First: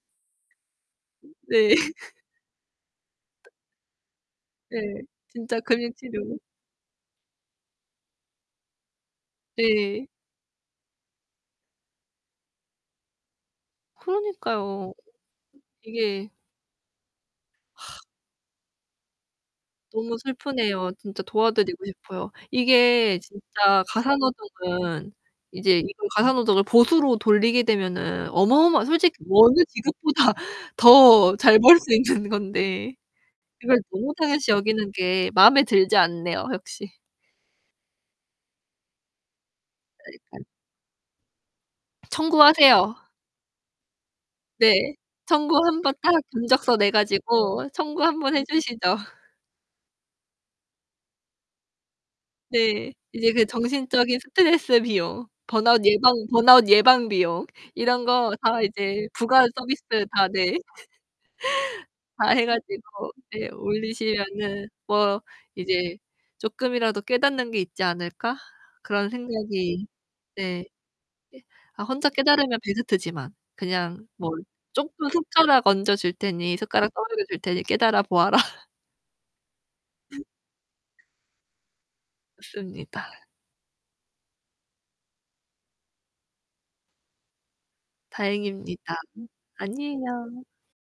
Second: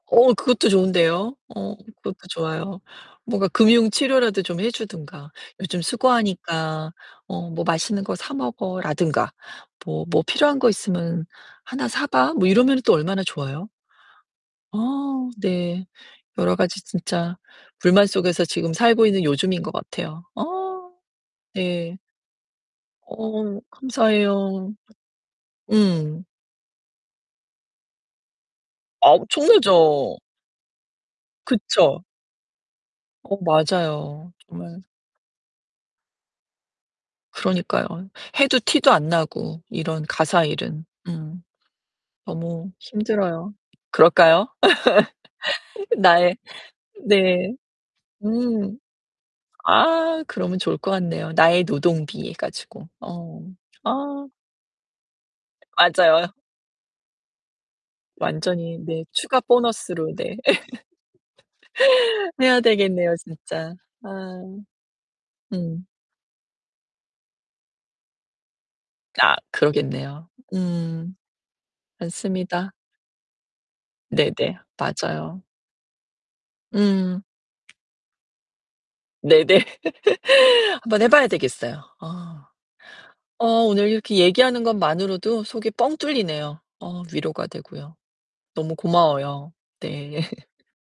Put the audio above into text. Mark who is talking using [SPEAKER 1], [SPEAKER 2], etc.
[SPEAKER 1] 어우, 그것도 좋은데요.
[SPEAKER 2] 네.
[SPEAKER 1] 어, 그것도 좋아요. 뭔가 금융 치료라도 좀 해
[SPEAKER 2] 네,
[SPEAKER 1] 주든가.
[SPEAKER 2] 진짜
[SPEAKER 1] "요즘
[SPEAKER 2] 금융 치료.
[SPEAKER 1] 수고하니까. 어 뭐 맛있는 거 사 먹어."라든가. 뭐
[SPEAKER 2] 네.
[SPEAKER 1] "뭐 필요한 거 있으면 하나 사 봐." 뭐 이러면은 또 얼마나 좋아요?
[SPEAKER 2] 그러니까요.
[SPEAKER 1] 어, 네.
[SPEAKER 2] 이게
[SPEAKER 1] 여러 가지 진짜 불만 속에서 지금 살고 있는 요즘인 것
[SPEAKER 2] 너무
[SPEAKER 1] 같아요. 어.
[SPEAKER 2] 슬프네요. 진짜 도와드리고
[SPEAKER 1] 네.
[SPEAKER 2] 싶어요. 이게
[SPEAKER 1] 어우,
[SPEAKER 2] 진짜 가사
[SPEAKER 1] 감사해요.
[SPEAKER 2] 노동은 이제 이거
[SPEAKER 1] 음.
[SPEAKER 2] 가사 노동을 보수로 돌리게 되면은 어마어마 솔직히 어느
[SPEAKER 1] 엄청나죠.
[SPEAKER 2] 직업보다 더 잘 벌 수
[SPEAKER 1] 그쵸.
[SPEAKER 2] 있는 건데.
[SPEAKER 1] 어,
[SPEAKER 2] 이걸 너무
[SPEAKER 1] 맞아요.
[SPEAKER 2] 당연시
[SPEAKER 1] 정말.
[SPEAKER 2] 여기는 게 마음에 들지 않네요, 역시.
[SPEAKER 1] 그러니까요. 해도 티도 안 나고. 이런
[SPEAKER 2] 아이, 그러니까.
[SPEAKER 1] 가사 일은. 음. 너무
[SPEAKER 2] 청구하세요.
[SPEAKER 1] 힘들어요. 그럴까요?
[SPEAKER 2] 네. 청구
[SPEAKER 1] 이
[SPEAKER 2] 한번
[SPEAKER 1] 그
[SPEAKER 2] 하고
[SPEAKER 1] 나의
[SPEAKER 2] 견적서 내
[SPEAKER 1] 네.
[SPEAKER 2] 가지고 청구 한번 해
[SPEAKER 1] 음.
[SPEAKER 2] 주시죠.
[SPEAKER 1] 아, 그러면 좋을 것 같네요. 나의 노동비 해 가지고.
[SPEAKER 2] 네. 이제
[SPEAKER 1] 어.
[SPEAKER 2] 그 정신적인
[SPEAKER 1] 아.
[SPEAKER 2] 스트레스 비용, 번아웃 예방
[SPEAKER 1] 맞아요.
[SPEAKER 2] 번아웃 예방 비용, 이런 거 다
[SPEAKER 1] 완전히 네,
[SPEAKER 2] 이제
[SPEAKER 1] 추가
[SPEAKER 2] 부가 서비스.
[SPEAKER 1] 보너스로
[SPEAKER 2] 다.
[SPEAKER 1] 네.
[SPEAKER 2] 네. 다 해
[SPEAKER 1] 해야
[SPEAKER 2] 가지고
[SPEAKER 1] 되겠네요,
[SPEAKER 2] 예
[SPEAKER 1] 진짜. 아.
[SPEAKER 2] 올리시면은 뭐
[SPEAKER 1] 음.
[SPEAKER 2] 이제 '쪼끔이라도 깨닫는 게 있지 않을까?' 그런
[SPEAKER 1] 아,
[SPEAKER 2] 생각이.
[SPEAKER 1] 그러겠네요.
[SPEAKER 2] 네.
[SPEAKER 1] 음.
[SPEAKER 2] 이 아 혼자 깨달으면
[SPEAKER 1] 맞습니다.
[SPEAKER 2] 베스트지만. 그냥 뭐
[SPEAKER 1] 네네.
[SPEAKER 2] 쪼끔
[SPEAKER 1] 맞아요.
[SPEAKER 2] 숟가락 얹어 줄 테니 숟가락 떠
[SPEAKER 1] 음.
[SPEAKER 2] 막여 줄 테니 깨달아 보아라.
[SPEAKER 1] 네네. 한번 해 봐야 되겠어요. 어.
[SPEAKER 2] 좋습니다.
[SPEAKER 1] 어, 오늘 이렇게 얘기하는 것만으로도 속이 뻥 뚫리네요. 어, 위로가 되고요. 너무
[SPEAKER 2] 다행입니다.
[SPEAKER 1] 고마워요. 네.
[SPEAKER 2] 아니에요.